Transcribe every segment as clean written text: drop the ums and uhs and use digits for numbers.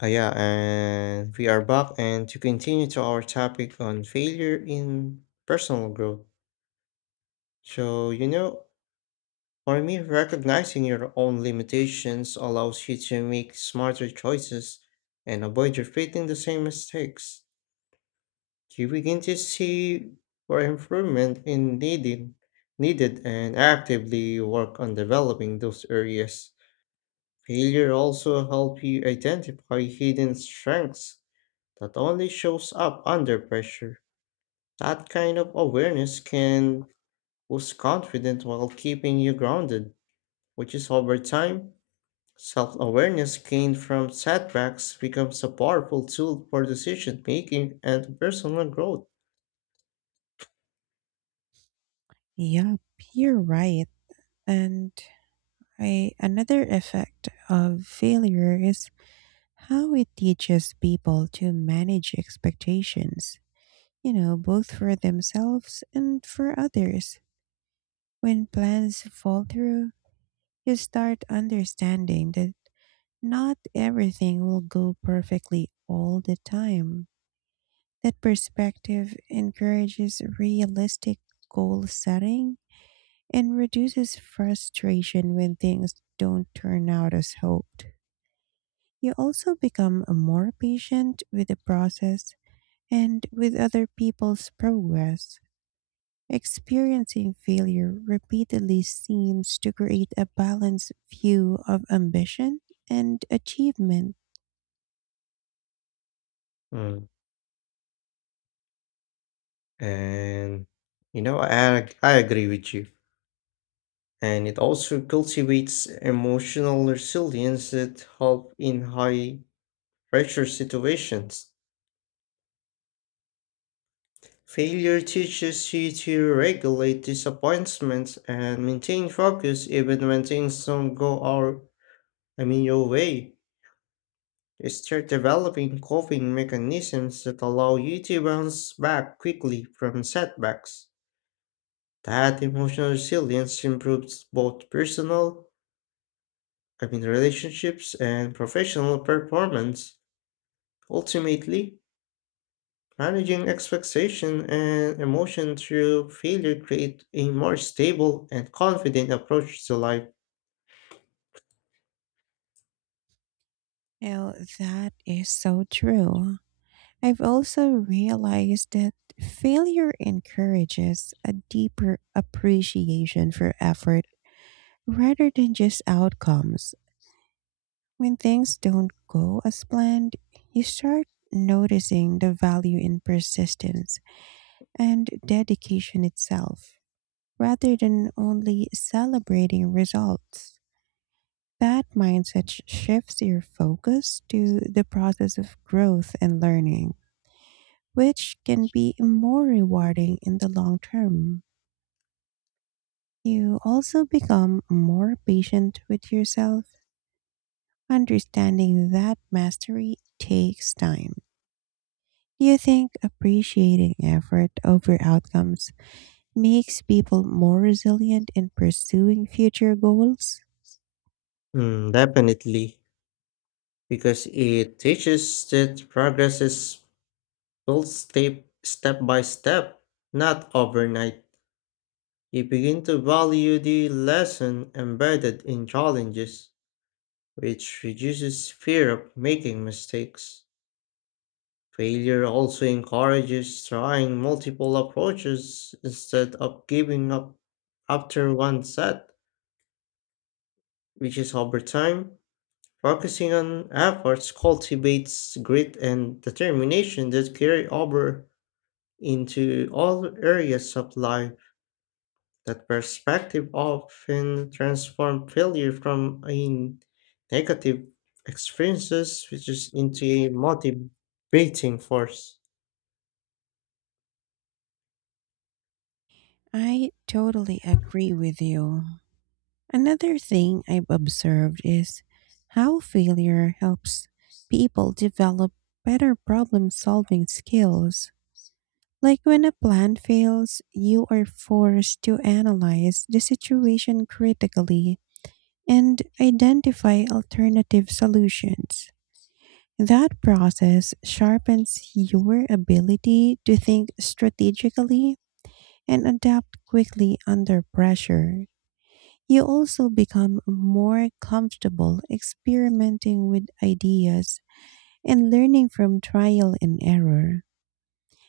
Ah, yeah, and we are back and to continue to our topic on failure in personal growth. So, you know, for me, recognizing your own limitations allows you to make smarter choices and avoid repeating the same mistakes. You begin to see where improvement is needed and actively work on developing those areas. Failure also help you identify hidden strengths that only shows up under pressure. That kind of awareness can boost confidence while keeping you grounded, which is over time. Self awareness gained from setbacks becomes a powerful tool for decision making and personal growth. Yep, you're right. And another effect of failure is how it teaches people to manage expectations, you know, both for themselves and for others. When plans fall through, you start understanding that not everything will go perfectly all the time. That perspective encourages realistic goal setting and reduces frustration when things don't turn out as hoped. You also become more patient with the process and with other people's progress. Experiencing failure repeatedly seems to create a balanced view of ambition and achievement. Mm. And I agree with you. And it also cultivates emotional resilience that help in high pressure situations. Failure teaches you to regulate disappointments and maintain focus even when things don't go our, I mean your way. You start developing coping mechanisms that allow you to bounce back quickly from setbacks. That emotional resilience improves both personal, I mean relationships and professional performance. Ultimately, managing expectation and emotion through failure create a more stable and confident approach to life. Now, that is so true. I've also realized that failure encourages a deeper appreciation for effort rather than just outcomes. When things don't go as planned, you start noticing the value in persistence and dedication itself, rather than only celebrating results. That shifts your focus to the process of growth and learning, which can be more rewarding in the long term. You also become more patient with yourself, understanding that mastery takes time. Do you think appreciating effort over outcomes makes people more resilient in pursuing future goals? Mm, definitely, because it teaches that progress is built step by step, not overnight. You begin to value the lesson embedded in challenges, which reduces fear of making mistakes. Failure also encourages trying multiple approaches instead of giving up after one set, which is over time. Focusing on efforts cultivates grit and determination that carry over into all areas of life. That perspective often transforms failure from a negative experiences which is into a motivating force. I totally agree with you. Another thing I've observed is how failure helps people develop better problem solving skills. Like when a plan fails, you are forced to analyze the situation critically and identify alternative solutions. That process sharpens your ability to think strategically and adapt quickly under pressure. You also become more comfortable experimenting with ideas and learning from trial and error.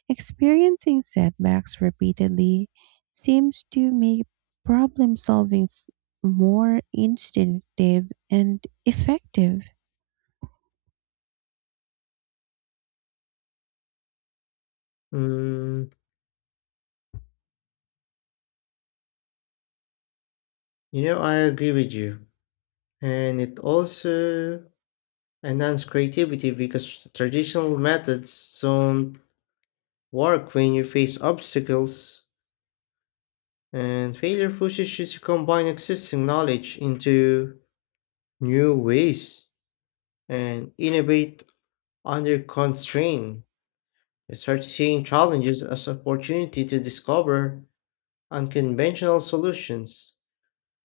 Experiencing setbacks repeatedly seems to make problem solving s- more instinctive and effective. Mm, You know, I agree with you. And it also enhances creativity because traditional methods don't work when you face obstacles, and failure pushes you to combine existing knowledge into new ways and innovate under constraint. You start seeing challenges as opportunity to discover unconventional solutions.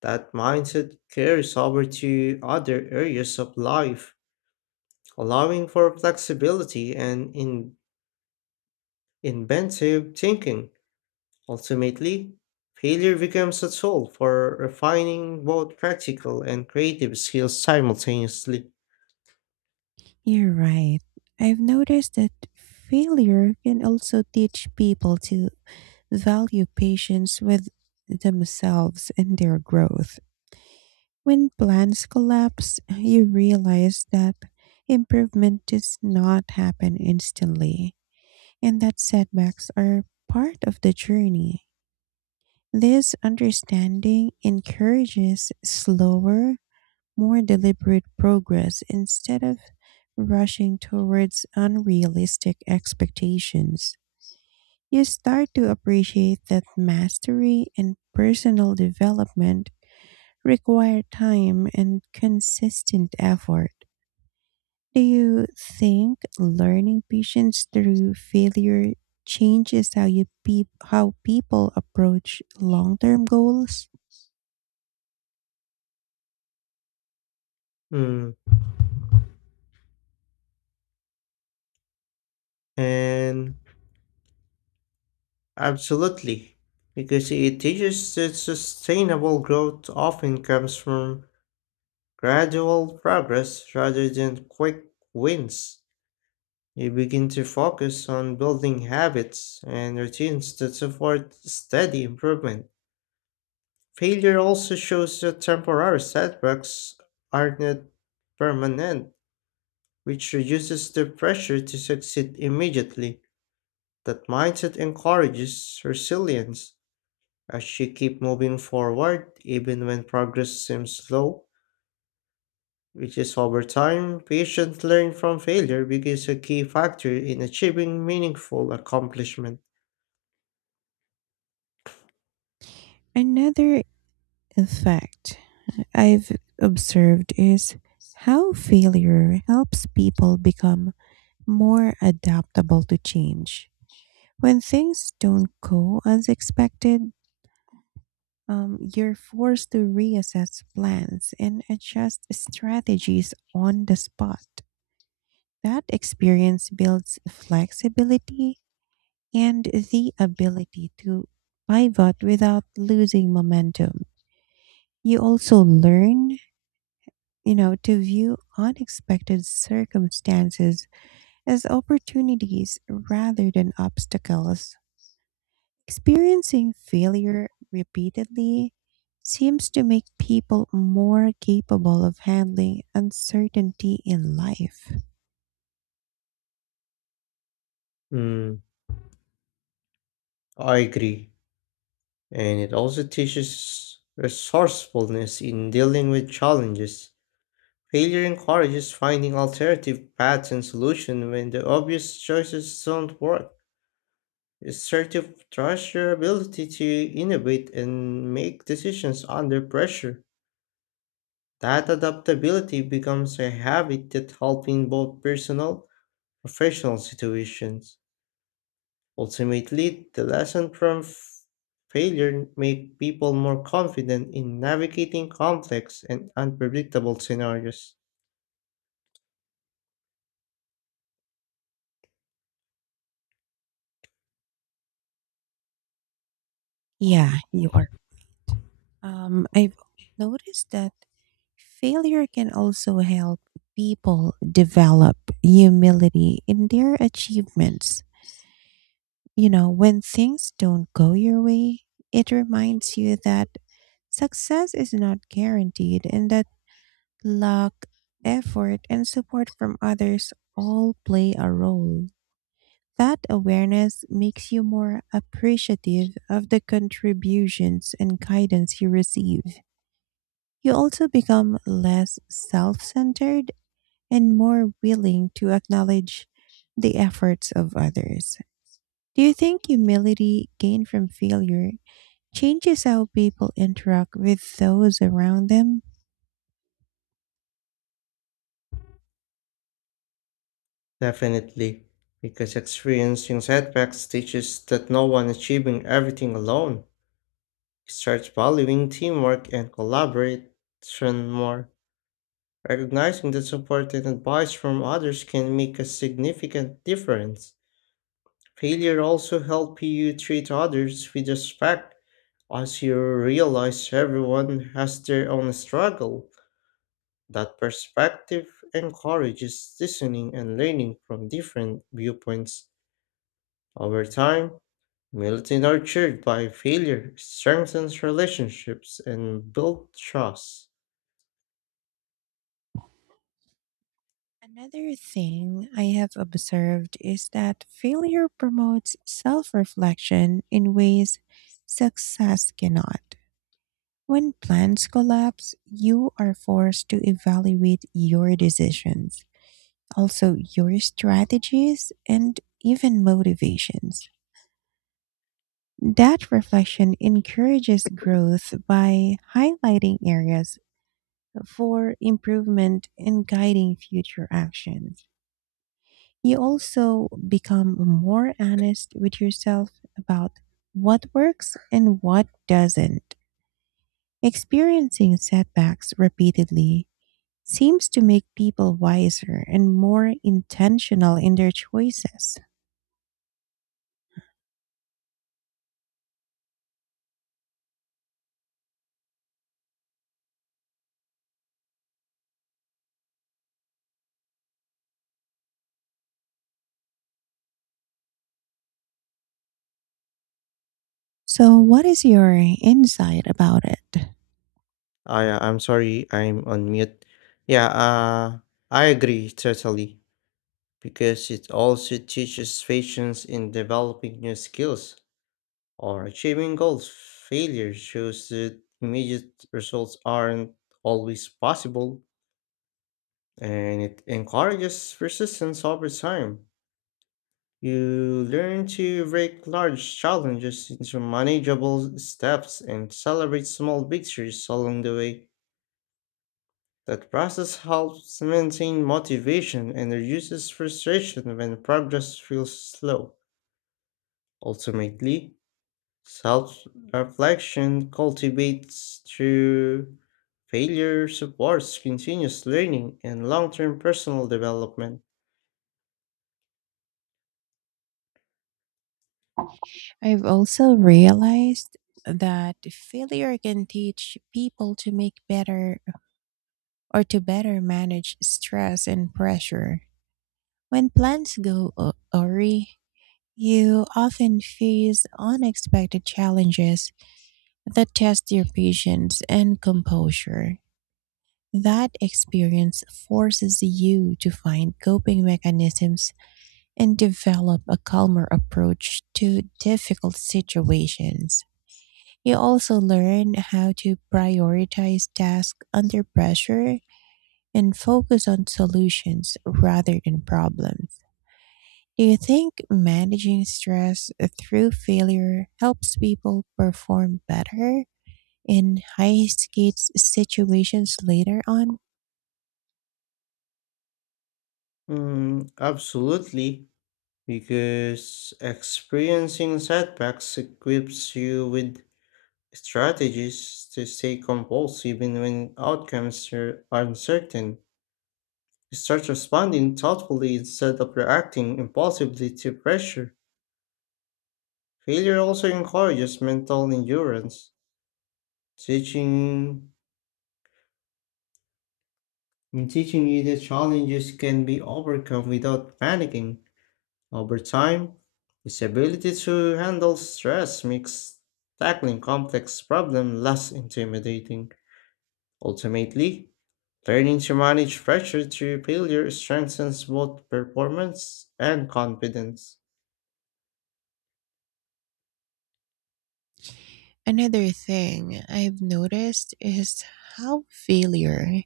That mindset carries over to other areas of life allowing for flexibility and inventive thinking. Ultimately, failure becomes a tool for refining both practical and creative skills simultaneously. You're right. I've noticed that failure can also teach people to value patience with themselves and their growth. When plans collapse, you realize that improvement does not happen instantly and that setbacks are part of the journey. This understanding encourages slower, more deliberate progress instead of rushing towards unrealistic expectations. You start to appreciate that mastery and personal development require time and consistent effort. Do you think learning patience through failure changes how people approach long-term goals? Mm, and absolutely, because it teaches that sustainable growth often comes from gradual progress rather than quick wins. You begin to focus on building habits and routines that support steady improvement. Failure also shows that temporary setbacks are not permanent, which reduces the pressure to succeed immediately. That mindset encourages resilience as you keep moving forward even when progress seems slow, which is over time, patient learn from failure becomes a key factor in achieving meaningful accomplishment. Another effect I've observed is how failure helps people become more adaptable to change. When things don't go as expected, you're forced to reassess plans and adjust strategies on the spot. That experience builds flexibility and the ability to pivot without losing momentum. You also learn, you know, to view unexpected circumstances as opportunities rather than obstacles. Experiencing failure repeatedly seems to make people more capable of handling uncertainty in life. Mm, I agree. And it also teaches resourcefulness in dealing with challenges. Failure encourages finding alternative paths and solutions when the obvious choices don't work. Assertive trust your ability to innovate and make decisions under pressure. That adaptability becomes a habit that helps in both personal and professional situations. Ultimately, the lesson from failure make people more confident in navigating complex and unpredictable scenarios. Yeah, you are. I've noticed that failure can also help people develop humility in their achievements. You know, when things don't go your way, it reminds you that success is not guaranteed and that luck, effort, and support from others all play a role. That awareness makes you more appreciative of the contributions and guidance you receive. You also become less self centered and more willing to acknowledge the efforts of others. Do you think humility gained from failure changes how people interact with those around them? Definitely, because experiencing setbacks teaches that no one achieving everything alone. It starts valuing teamwork and collaboration more. Recognizing that support and advice from others can make a significant difference. Failure also helps you treat others with respect as you realize everyone has their own struggle. That perspective encourages listening and learning from different viewpoints. Over time, humility nurtured by failure strengthens relationships and build trust. Another thing I have observed is that failure promotes self reflection in ways success cannot. When plans collapse, you are forced to evaluate your decisions, also your strategies, and even motivations. That reflection encourages growth by highlighting areas for improvement and guiding future actions. You also become more honest with yourself about what works and what doesn't. Experiencing setbacks repeatedly seems to make people wiser and more intentional in their choices. So, what is your insight about it? I'm sorry, I'm on mute. Yeah, I agree totally because it also teaches patience in developing new skills or achieving goals. Failure shows that immediate results aren't always possible and it encourages persistence over time. You learn to break large challenges into manageable steps and celebrate small victories along the way. That process helps maintain motivation and reduces frustration when progress feels slow. Ultimately, self reflection cultivates through failure, supports continuous learning, and long term personal development. I've also realized that failure can teach people to make better, or to better manage stress and pressure. When awry, you often face unexpected challenges that test your patience and composure. That experience forces you to find coping mechanisms and develop a calmer approach to difficult situations. You also learn how to prioritize tasks under pressure and focus on solutions rather than problems. Do you think managing stress through failure helps people perform better in high stakes situations later on? Mm, absolutely. Because experiencing setbacks equips you with strategies to stay composed even when outcomes are uncertain. You start responding thoughtfully instead of reacting impulsively to pressure. Failure also encourages mental endurance, teaching in teaching you that challenges can be overcome without panicking. Over time, his ability to handle stress makes tackling complex problems less intimidating. Ultimately, learning to manage pressure through failure strengthens both performance and confidence. Another thing I've noticed is how failure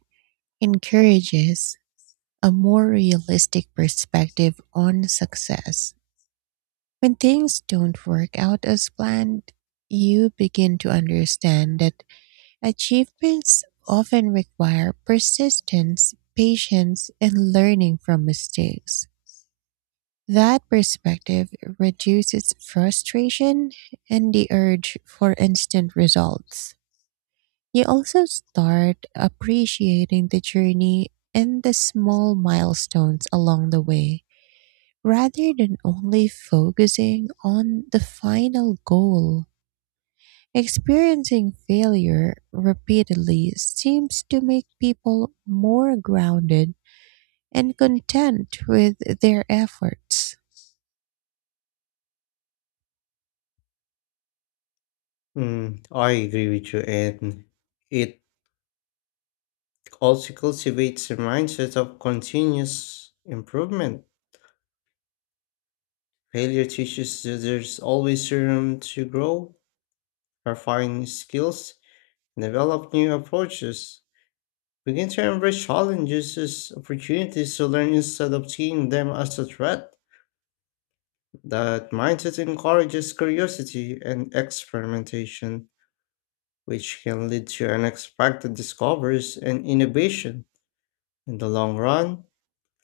encourages a more realistic perspective on success. When things don't work out as planned, you begin to understand that achievements often require persistence, patience, and learning from mistakes. That perspective reduces frustration and the urge for instant results. You also start appreciating the journey and the small milestones along the way rather than only focusing on the final goal. Experiencing failure repeatedly seems to make people more grounded and content with their efforts. Mm, I agree with you, and it also cultivates a mindset of continuous improvement. Failure teaches that there's always room to grow, refine skills, and develop new approaches. Begin to embrace challenges as opportunities to learn instead of seeing them as a threat. That mindset encourages curiosity and experimentation, which can lead to unexpected discoveries and innovation. In the long run,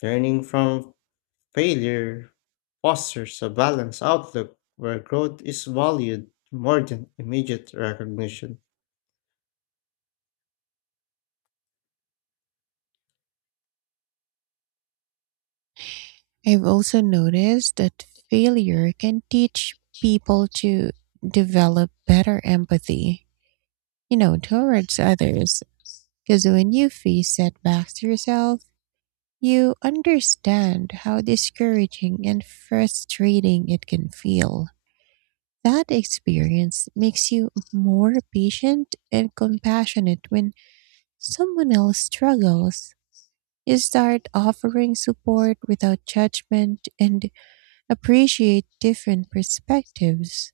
learning from failure fosters a balanced outlook where growth is valued more than immediate recognition. I've also noticed that failure can teach people to develop better empathy, you know, towards others. Because when you face setbacks yourself, you understand how discouraging and frustrating it can feel. That experience makes you more patient and compassionate when someone else struggles. You start offering support without judgment and appreciate different perspectives.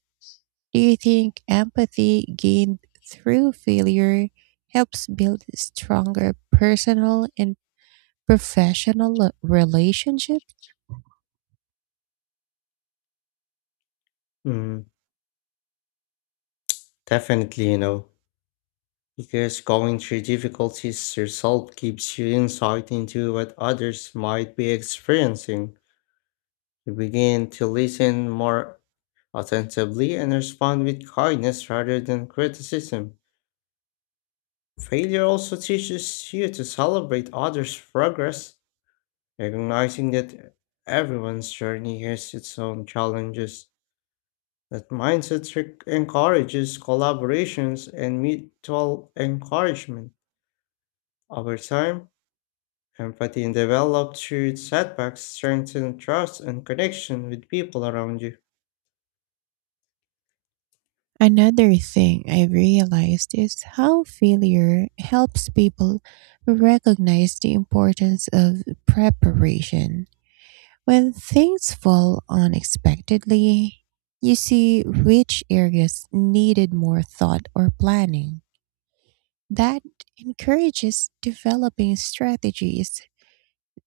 Do you think empathy gained through failure helps build stronger personal and professional relationships? Mm, definitely. Because going through difficulties yourself gives you insight into what others might be experiencing. You begin to listen more attentively and respond with kindness rather than criticism. Failure also teaches you to celebrate others' progress, recognizing that everyone's journey has its own challenges. That mindset encourages collaborations and mutual encouragement. Over time, empathy developed through setbacks strengthens trust and connection with people around you. Another thing I've realized is how failure helps people recognize the importance of preparation. When things fall unexpectedly, you see which areas needed more thought or planning. That encourages developing strategies,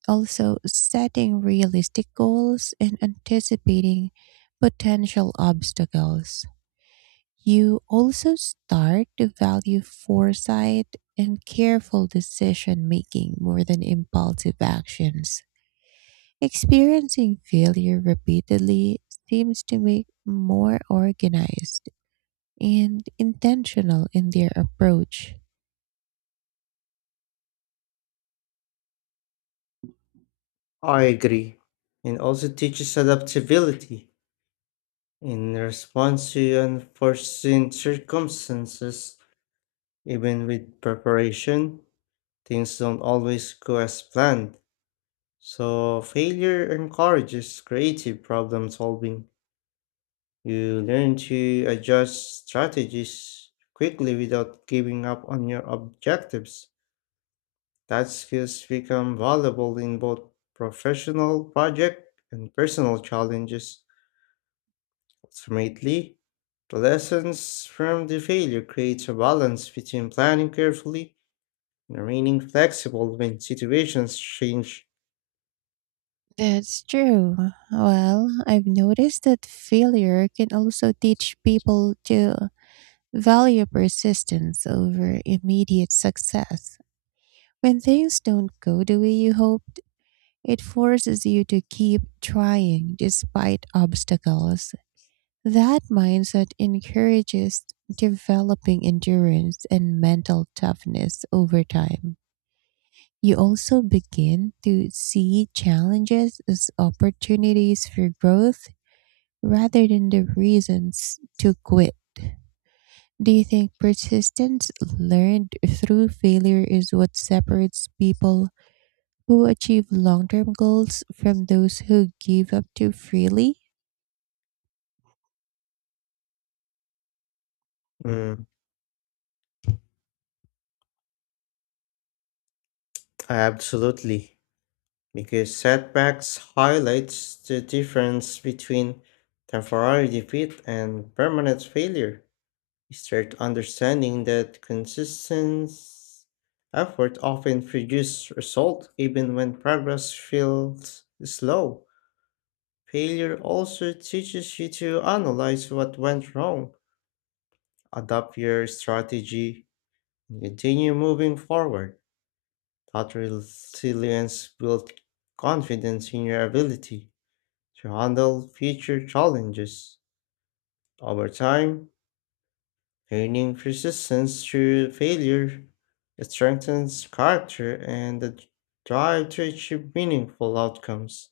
also setting realistic goals and anticipating potential obstacles. You also start to value foresight and careful decision making more than impulsive actions. Experiencing failure repeatedly seems to make more organized and intentional in their approach. I agree, and also teaches adaptability in response to unforeseen circumstances. Even with preparation, things don't always go as planned. So, failure encourages creative problem solving. You learn to adjust strategies quickly without giving up on your objectives. That skills become valuable in both professional project and personal challenges. Ultimately, the lessons from the failure creates a balance between planning carefully and remaining flexible when situations change. That's true. Well, I've noticed that failure can also teach people to value persistence over immediate success. When things don't go the way you hope, it forces you to keep trying despite obstacles. That mindset encourages developing endurance and mental toughness over time. You also begin to see challenges as opportunities for growth rather than the reasons to quit. Do you think persistence learned through failure is what separates people who achieve long term goals from those who give up too freely? Mm, absolutely, because setbacks highlights the difference between temporary defeat and permanent failure. You start understanding that consistent effort often produces result even when progress feels slow. Failure also teaches you to analyze what went wrong, adapt your strategy, and continue moving forward. That resilience builds confidence in your ability to handle future challenges. Over time, learning persistence through failure strengthens character and the drive to achieve meaningful outcomes.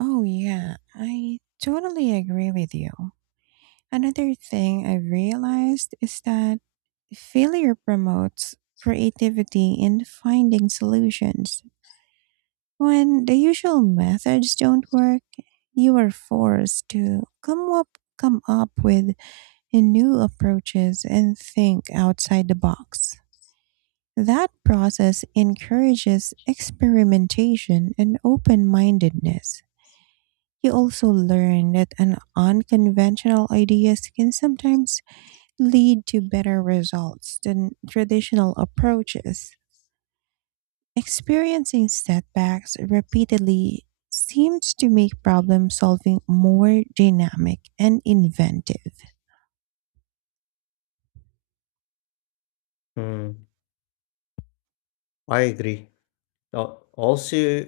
Oh, yeah, I totally agree with you. Another thing I have realized is that failure promotes creativity in finding solutions. When the usual methods don't work, you are forced to come up with new approaches and think outside the box. That process encourages experimentation and open mindedness. You also learn that an unconventional ideas can sometimes lead to better results than traditional approaches. Experiencing setbacks repeatedly seems to make problem solving more dynamic and inventive. Hmm, I agree. Also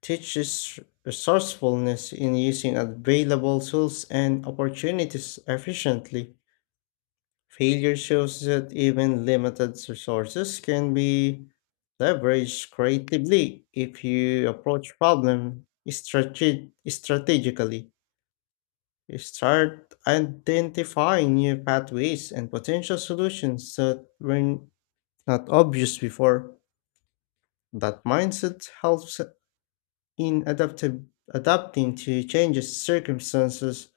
teaches resourcefulness in using available tools and opportunities efficiently. Failure shows that even limited resources can be leveraged creatively if you approach problem strategically. You start identifying new pathways and potential solutions that were not obvious before. That mindset helps in adapting to changes, circumstances,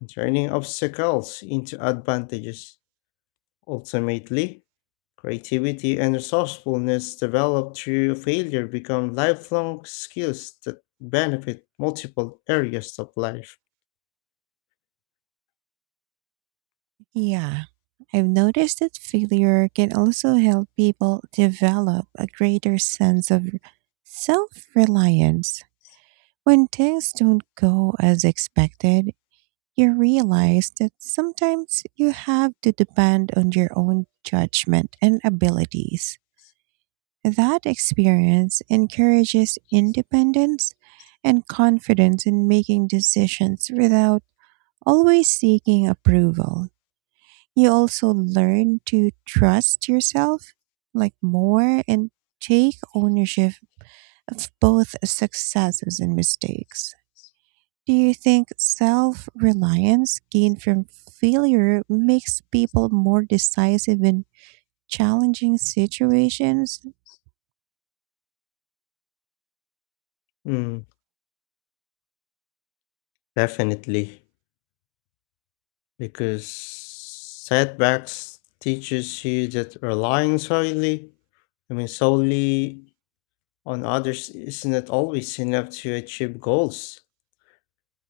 and turning obstacles into advantages. Ultimately, creativity and resourcefulness developed through failure become lifelong skills that benefit multiple areas of life. Yeah, I've noticed that failure can also help people develop a greater sense of self reliance. When things don't go as expected, you realize that sometimes you have to depend on your own judgment and abilities. That experience encourages independence and confidence in making decisions without always seeking approval. You also learn to trust yourself like more and take ownership of both successes and mistakes. Do you think self reliance gained from failure makes people more decisive in challenging situations? Mm, definitely, because setbacks teaches you that relying solely I mean solely on others is not always enough to achieve goals.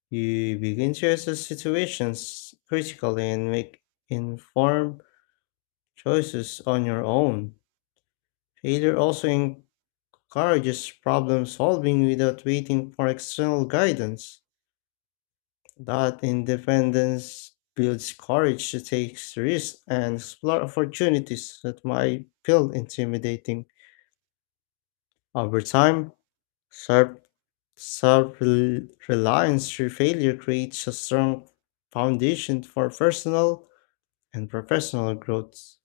You begin to assess situations critically and make informed choices on your own. Failure also encourages problem solving without waiting for external guidance. That independence builds courage to take risks and explore opportunities that might feel intimidating. Over time, self reliance through failure creates a strong foundation for personal and professional growth.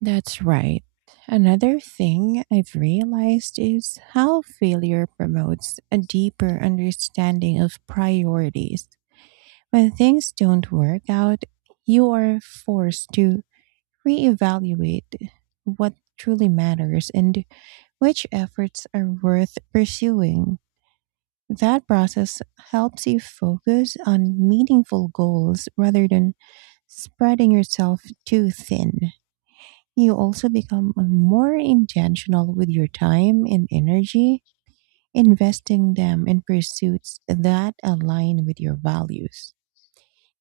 That's right. Another thing I've realized is how failure promotes a deeper understanding of priorities. When things don't work out, you are forced to reevaluate what truly matters and which efforts are worth pursuing. That process helps you focus on meaningful goals rather than spreading yourself too thin. You also become more intentional with your time and energy, investing them in pursuits that align with your values.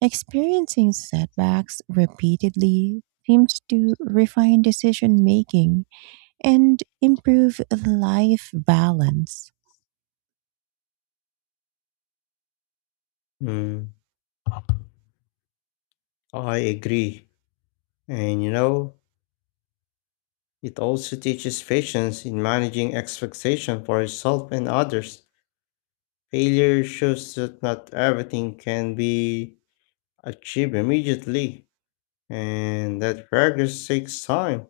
Experiencing setbacks repeatedly seems to refine decision making and improve life balance. Mm, I agree. And you know, it also teaches patience in managing expectation for yourself and others. Failure shows that not everything can be achieved immediately, and that progress takes time.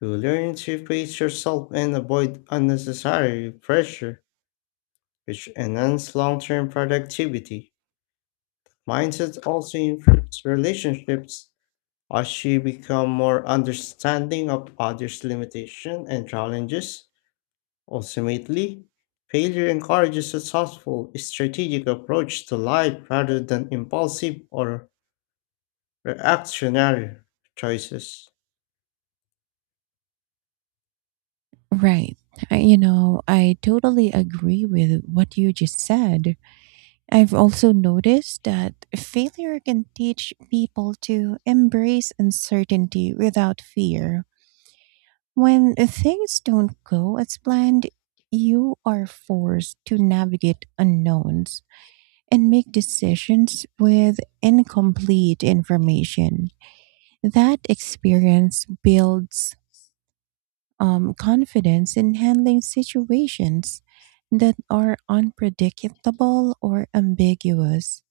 You learn to pace yourself and avoid unnecessary pressure, which enhance long-term productivity. Mindset also improves relationships as you become more understanding of others' limitations and challenges. Ultimately, failure encourages a thoughtful, strategic approach to life rather than impulsive or reactionary choices. Right. You know, I totally agree with what you just said. I've also noticed that failure can teach people to embrace uncertainty without fear. When things don't go as planned, you are forced to navigate unknowns and make decisions with incomplete information. That experience builds, confidence in handling situations that are unpredictable or ambiguous.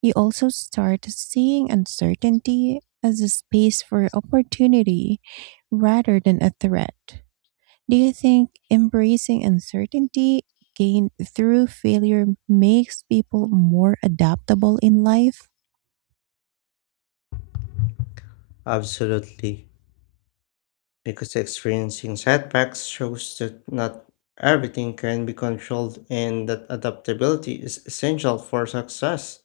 You also start seeing uncertainty as a space for opportunity rather than a threat. Do you think embracing uncertainty gained through failure makes people more adaptable in life? Absolutely, because experiencing setbacks shows that not everything can be controlled and that adaptability is essential for success.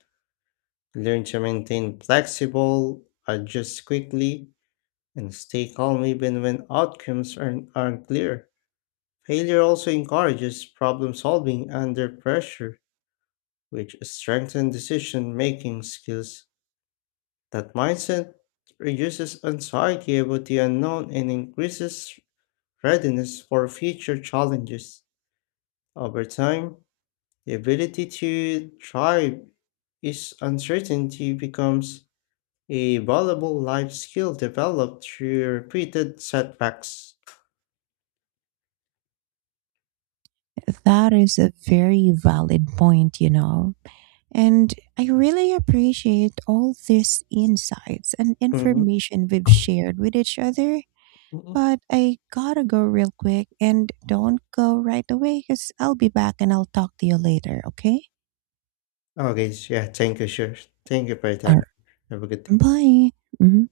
Learn to maintain flexible, adjust quickly, and stay calm even when outcomes aren't clear. Failure also encourages problem solving under pressure, which strengthens decision making skills. That mindset reduces anxiety about the unknown and increases readiness for future challenges. Over time, the ability to thrive is uncertainty becomes a valuable life skill developed through repeated setbacks. That is a very valid point, you know. And I really appreciate all these insights and Mhm. information we've shared with each other. Mhm. But I gotta go real quick and don't go right away because I'll be back and I'll talk to you later, okay? Okay, yeah, thank you, sure. Thank you for your All time. Have a good right. day. Bye. Mhm.